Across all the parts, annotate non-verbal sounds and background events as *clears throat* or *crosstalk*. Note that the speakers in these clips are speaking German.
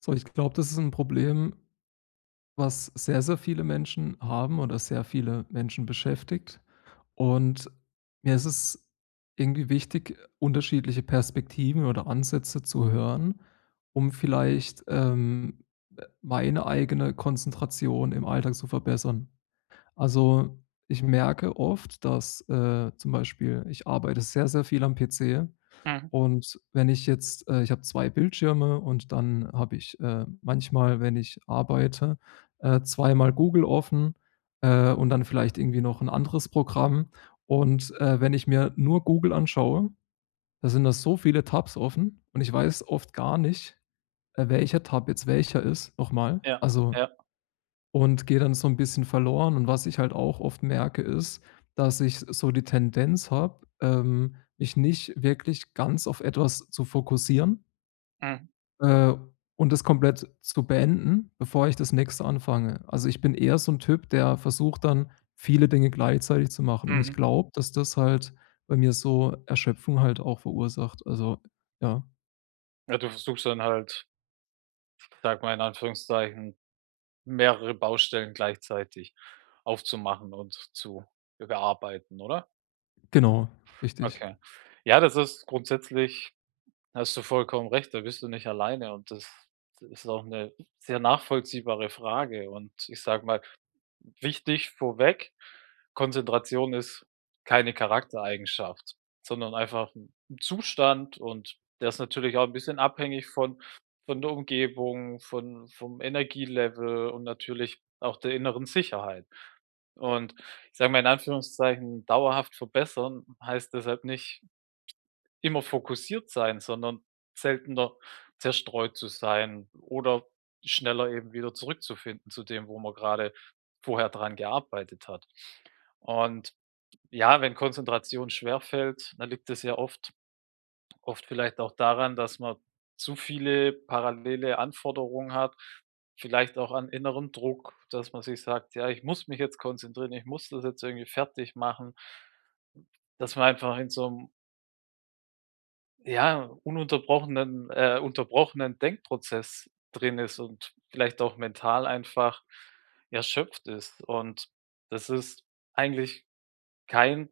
So, ich glaube, das ist ein Problem, was sehr, sehr viele Menschen haben oder sehr viele Menschen beschäftigt. Und mir ist es irgendwie wichtig, unterschiedliche Perspektiven oder Ansätze zu hören, um vielleicht meine eigene Konzentration im Alltag zu verbessern. Also, ich merke oft, dass zum Beispiel ich arbeite sehr, sehr viel am PC Mhm. und wenn ich jetzt ich habe 2 Bildschirme und dann habe ich manchmal, wenn ich arbeite, zweimal Google offen, und dann vielleicht irgendwie noch ein anderes Programm. Und wenn ich mir nur Google anschaue, da sind da so viele Tabs offen und ich weiß oft gar nicht, welcher Tab jetzt welcher ist nochmal. Ja, Also, ja. und gehe dann so ein bisschen verloren, und was ich halt auch oft merke, ist, dass ich so die Tendenz habe, mich nicht wirklich ganz auf etwas zu fokussieren, Mhm. äh, und das komplett zu beenden, bevor ich das Nächste anfange. Also, ich bin eher so ein Typ, der versucht dann, viele Dinge gleichzeitig zu machen, und ich Mhm. glaube, dass das halt bei mir so Erschöpfung halt auch verursacht. Also, ja, Ja, du versuchst dann halt, sag mal in Anführungszeichen, mehrere Baustellen gleichzeitig aufzumachen und zu bearbeiten, oder? genau, richtig. Okay. Ja, das ist grundsätzlich Hast du vollkommen recht, da bist du nicht alleine und das ist auch eine sehr nachvollziehbare Frage, und ich sage mal, wichtig vorweg, Konzentration ist keine Charaktereigenschaft, sondern einfach ein Zustand, und der ist natürlich auch ein bisschen abhängig von der Umgebung, von vom Energielevel und natürlich auch der inneren Sicherheit. Und ich sage mal in Anführungszeichen, dauerhaft verbessern heißt deshalb nicht immer fokussiert sein, sondern seltener zerstreut zu sein oder schneller eben wieder zurückzufinden zu dem, wo man gerade vorher dran gearbeitet hat. Und ja, wenn Konzentration schwerfällt, dann liegt es ja oft vielleicht auch daran, dass man zu viele parallele Anforderungen hat, vielleicht auch an innerem Druck, dass man sich sagt: „Ja, ich muss mich jetzt konzentrieren, ich muss das jetzt irgendwie fertig machen.“ Dass man einfach in so 'nem Ja, ununterbrochenen unterbrochenen Denkprozess drin ist und vielleicht auch mental einfach erschöpft ist. Und das ist eigentlich kein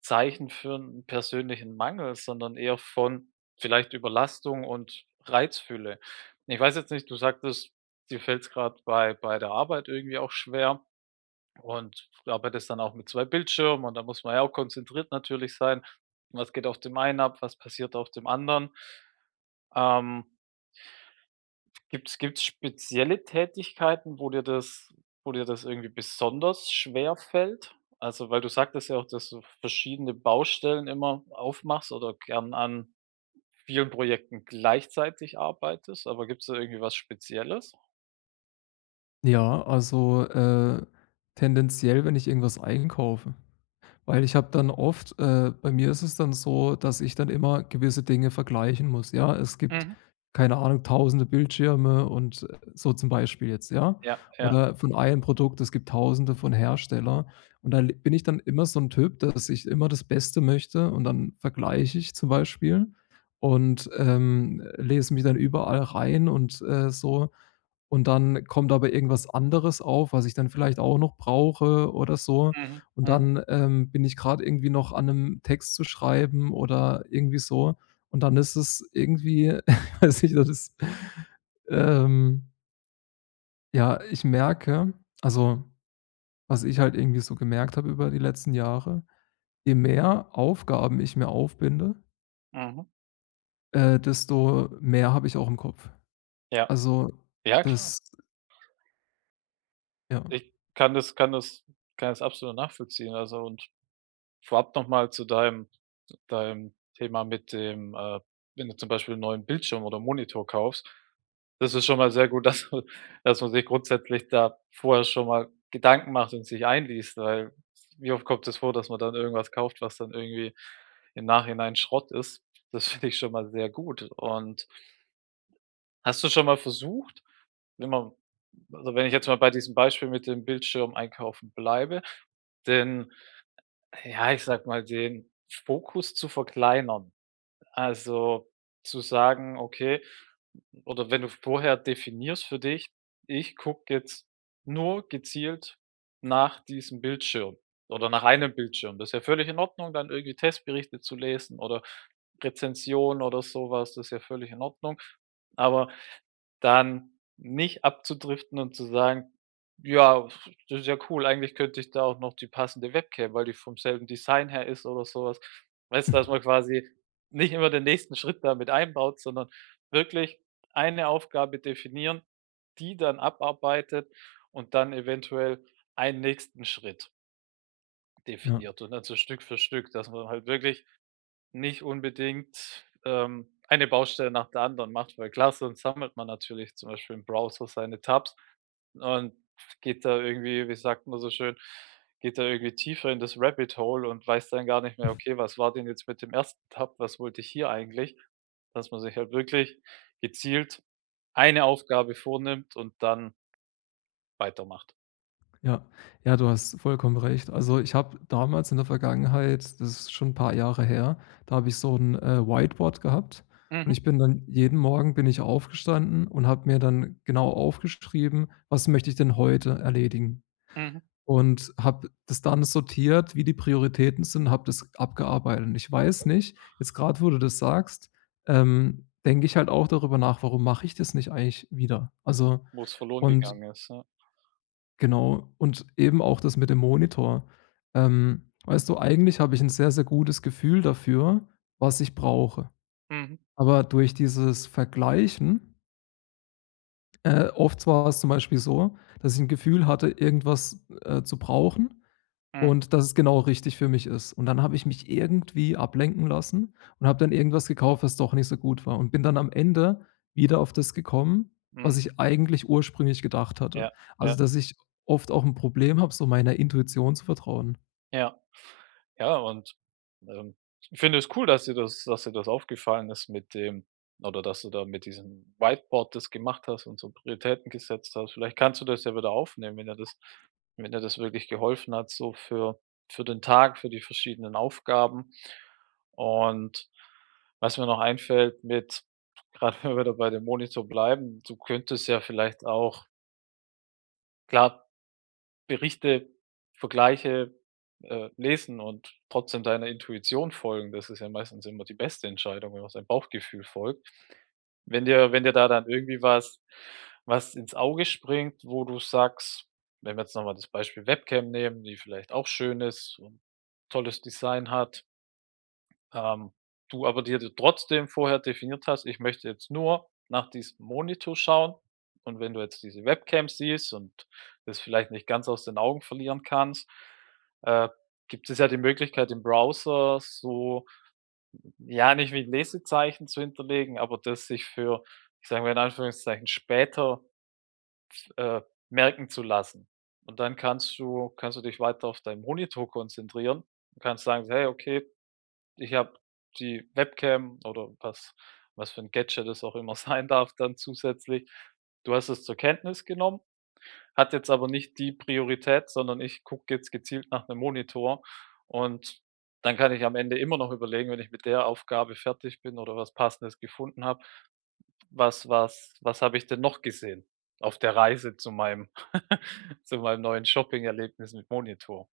Zeichen für einen persönlichen Mangel, sondern eher von vielleicht Überlastung und Reizfülle. Ich weiß jetzt nicht, du sagtest, dir fällt es gerade bei der Arbeit irgendwie auch schwer, und du arbeitest dann auch mit 2 Bildschirmen, und da muss man ja auch konzentriert natürlich sein. Was geht auf dem einen ab, was passiert auf dem anderen? Ähm, gibt's spezielle Tätigkeiten, wo dir das irgendwie besonders schwer fällt? Also, weil du sagtest ja auch, dass du verschiedene Baustellen immer aufmachst oder gern an vielen Projekten gleichzeitig arbeitest, aber gibt's da irgendwie was Spezielles? Ja, also, tendenziell, wenn ich irgendwas einkaufe. Weil ich habe dann oft, bei mir ist es dann so, dass ich dann immer gewisse Dinge vergleichen muss, ja? Es gibt, Mhm. keine Ahnung, tausende Bildschirme und so zum Beispiel jetzt, ja? Ja, ja. Oder von einem Produkt, es gibt tausende von Hersteller. Und da le bin ich dann immer so ein Typ, dass ich immer das Beste möchte, und dann vergleiche ich zum Beispiel und, lese mich dann überall rein, und so. Und dann kommt aber irgendwas anderes auf, was ich dann vielleicht auch noch brauche oder so. Mhm, Und mhm, dann bin ich gerade irgendwie noch an einem Text zu schreiben oder irgendwie so. Und dann ist es irgendwie *laughs* ich weiß nicht, das ist ähm, ja, ich merke also, was ich halt irgendwie so gemerkt habe über die letzten Jahre, je mehr Aufgaben ich mir aufbinde, mhm. Desto mehr habe ich auch im Kopf. Ja. Also, Ja, klar. das ja, Ich kann das absolut nachvollziehen, also, und vorab nochmal zu deinem Thema mit dem, wenn du zum Beispiel 'n neuen Bildschirm oder Monitor kaufst. Das ist schon mal sehr gut, *laughs* dass man sich grundsätzlich da vorher schon mal Gedanken macht und sich einliest, weil wie oft kommt es vor, dass man dann irgendwas kauft, was dann irgendwie im Nachhinein Schrott ist? Das *laughs* finde ich schon mal sehr gut. Und hast du schon mal versucht, wenn man also, wenn ich jetzt mal bei diesem Beispiel mit dem Bildschirm einkaufen bleibe, denn ja, ich sag mal, den Fokus zu verkleinern. Also zu sagen, okay, oder wenn du vorher definierst für dich, ich gucke jetzt nur gezielt nach diesem Bildschirm oder nach einem Bildschirm. Das ist ja völlig in Ordnung, dann irgendwie Testberichte zu lesen oder Rezensionen oder sowas, das ist ja völlig in Ordnung. Aber dann nicht abzudriften und zu sagen: „Ja, das ist ja cool, eigentlich könnte ich da auch noch die passende Webcam, weil die vom selben Design her ist“ oder sowas was. Weißt du, dass *laughs* man quasi nicht immer den nächsten Schritt da mit einbaut, sondern wirklich eine Aufgabe definieren, die dann abarbeitet und dann eventuell einen nächsten Schritt ja. definiert und dann so Stück für Stück, dass man halt wirklich nicht unbedingt, eine Baustelle nach der anderen macht, weil klar, sonst sammelt man natürlich zum Beispiel im Browser seine Tabs und geht da irgendwie, wie sagt man so schön, geht da irgendwie tiefer in das Rabbit Hole und weiß dann gar nicht mehr: „Okay, was war denn jetzt mit dem ersten Tab? Was wollte ich hier eigentlich?“ Dass man sich halt wirklich gezielt eine Aufgabe vornimmt und dann weitermacht. Ja, ja, du hast vollkommen recht. Also, ich habe damals in der Vergangenheit, das ist schon ein paar Jahre her, da habe ich so 'n, Whiteboard gehabt, und Mhm, ich bin dann jeden Morgen bin ich aufgestanden und habe mir dann genau aufgeschrieben: „Was möchte ich denn heute erledigen?“ mhm. Und habe das dann sortiert, wie die Prioritäten sind, habe das abgearbeitet. Und ich weiß nicht, jetzt gerade wo du das sagst, denke ich halt auch darüber nach: „Warum mache ich das nicht eigentlich wieder?“ Also, Wo's verloren und gegangen ist, ja. genau, und eben auch das mit dem Monitor. Weißt du, eigentlich habe ich ein sehr, sehr gutes Gefühl dafür, was ich brauche. Mhm, Aber durch dieses Vergleichen, oft war es zum Beispiel so, dass ich ein Gefühl hatte, irgendwas zu brauchen mhm, und dass es genau richtig für mich ist. Und dann habe ich mich irgendwie ablenken lassen und habe dann irgendwas gekauft, was doch nicht so gut war, und bin dann am Ende wieder auf das gekommen, was mhm. ich eigentlich ursprünglich gedacht hatte. Ja, ja, Also, dass ich oft auch ein Problem habe, so meiner Intuition zu vertrauen. ja. Ja, und, ähm, ich finde es cool, dass dir das aufgefallen ist mit dem, oder dass du da mit diesem Whiteboard das gemacht hast und so Prioritäten gesetzt hast. Vielleicht kannst du das ja wieder aufnehmen, wenn dir das wenn dir das wirklich geholfen hat, so für den Tag, für die verschiedenen Aufgaben. Und was mir noch einfällt mit *laughs* gerade wenn wir wieder bei dem Monitor bleiben, du könntest ja vielleicht auch klar, Berichte, Vergleiche, lesen und trotzdem deiner Intuition folgen. Das ist ja meistens immer die beste Entscheidung, wenn man seinem Bauchgefühl folgt. Wenn dir da dann irgendwie was ins Auge springt, wo du sagst, wenn wir jetzt noch mal das Beispiel Webcam nehmen, die vielleicht auch schön ist und tolles Design hat, ähm, du aber dir d trotzdem vorher definiert hast: „Ich möchte jetzt nur nach diesem Monitor schauen“, und wenn du jetzt diese Webcam siehst und das vielleicht nicht ganz aus den Augen verlieren kannst, äh, gibt es ja die Möglichkeit im Browser so ja, nicht wie Lesezeichen zu hinterlegen, aber das sich für, ich sage mal in Anführungszeichen, später, äh, merken zu lassen. Und dann kannst du dich weiter auf deinen Monitor konzentrieren und kannst sagen: „Hey, okay, ich habe die Webcam oder was für ein Gadget es auch immer *laughs* sein darf dann zusätzlich. Du hast es zur Kenntnis genommen, hat jetzt aber nicht die Priorität, sondern ich gucke jetzt gezielt nach einem Monitor, und dann kann ich am Ende immer noch überlegen, wenn ich mit der Aufgabe fertig bin oder was Passendes gefunden habe: Was habe ich denn noch gesehen auf der Reise zu meinem *laughs* zu meinem neuen Shopping-Erlebnis mit Monitor?“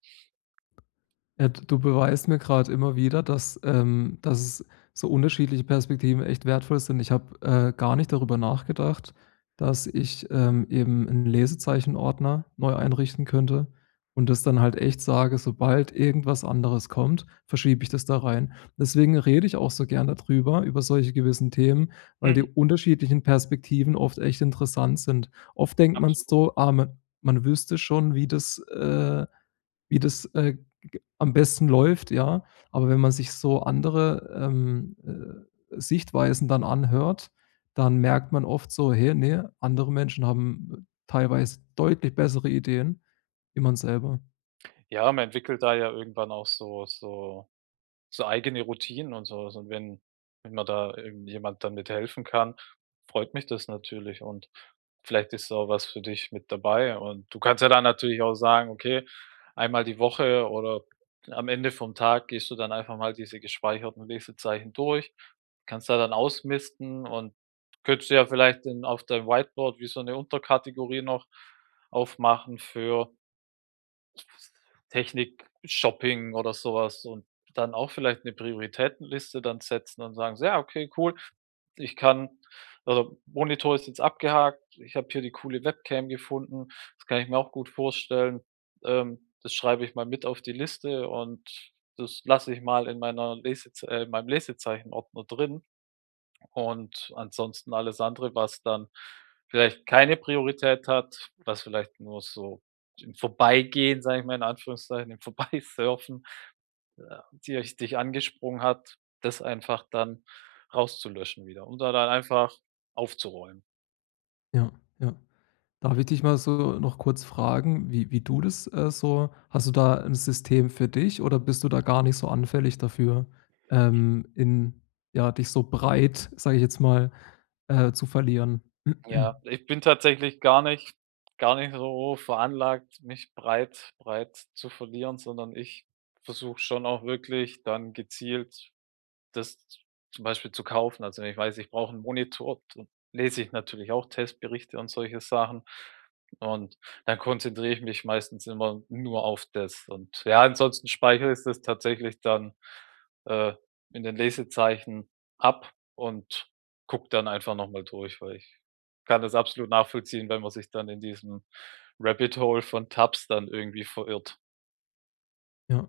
Ja, d du beweist mir gerade immer wieder, dass dass es so unterschiedliche Perspektiven echt wertvoll sind. Ich habe, gar nicht darüber nachgedacht, dass ich eben einen Lesezeichenordner neu einrichten könnte und das dann halt echt sage: „Sobald irgendwas anderes kommt, verschiebe ich das da rein.“ Deswegen rede ich auch so gern darüber über solche gewissen Themen, weil die Mhm. unterschiedlichen Perspektiven oft echt interessant sind. Oft denkt man Absolut. so: „Ah, man wüsste schon, wie das, wie das, g am besten läuft, ja. Aber wenn man sich so andere Sichtweisen dann anhört, dann merkt man oft so: „Hey, nee, andere Menschen haben teilweise deutlich bessere Ideen wie man selber.“ Ja, man entwickelt da ja irgendwann auch so eigene Routinen und sowas, und wenn man da irgendjemand dann mit helfen kann, freut mich das natürlich, und vielleicht ist da auch was für dich mit dabei, und du kannst ja dann natürlich auch sagen: „Okay, einmal die Woche oder am Ende vom Tag gehst du dann einfach mal diese gespeicherten Lesezeichen durch.“ Kannst da dann ausmisten, und könntest du ja vielleicht in auf deinem Whiteboard wie so eine Unterkategorie noch aufmachen für Technik, Shopping oder sowas, und dann auch vielleicht eine Prioritätenliste dann setzen und sagen so: „Ja, okay, cool. Ich kann Also, Monitor ist jetzt abgehakt. Ich habe hier die coole Webcam gefunden. Das kann ich mir auch gut vorstellen. Das schreibe ich mal mit auf die Liste, und das lasse ich mal in meiner Lesez in meinem Lesezeichen-Ordner drin.“ Und ansonsten alles andere, was dann vielleicht keine Priorität hat, was vielleicht nur so im Vorbeigehen, sage ich mal in Anführungszeichen, im *laughs* Vorbeisurfen, äh, die euch dich angesprungen hat, das einfach dann rauszulöschen wieder und da dann einfach aufzuräumen. Ja, ja. Darf ich dich mal so noch kurz fragen, wie du das so, hast du da ein System für dich oder bist du da gar nicht so anfällig dafür, in ja, dich so breit, sage ich jetzt mal, zu verlieren? Ja, *clears throat* ich bin tatsächlich gar nicht so veranlagt, mich breit zu verlieren, sondern ich versuche schon auch wirklich dann gezielt das zum Beispiel zu kaufen. Also, wenn ich weiß, ich brauche einen Monitor, dann lese ich natürlich auch Testberichte und solche Sachen. Und dann konzentriere ich mich meistens immer nur auf das. Und ja, ansonsten speichere ich das tatsächlich dann, äh, in den Lesezeichen ab und gucke dann einfach noch mal durch, weil ich kann das absolut nachvollziehen, wenn man sich dann in diesem Rabbit Hole von Tabs dann irgendwie verirrt. Ja.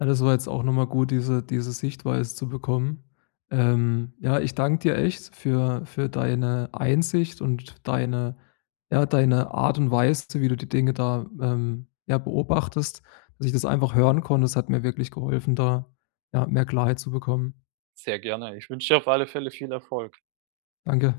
Ja, das war jetzt auch nochmal gut, diese Sichtweise zu bekommen. Ja, ich danke dir echt für deine Einsicht und deine, ja, deine Art und Weise, wie du die Dinge da ja, beobachtest, dass ich das einfach hören konnte. Das hat mir wirklich geholfen, da, ja, mehr Klarheit zu bekommen. Sehr gerne. Ich wünsche dir auf alle Fälle viel Erfolg. Danke.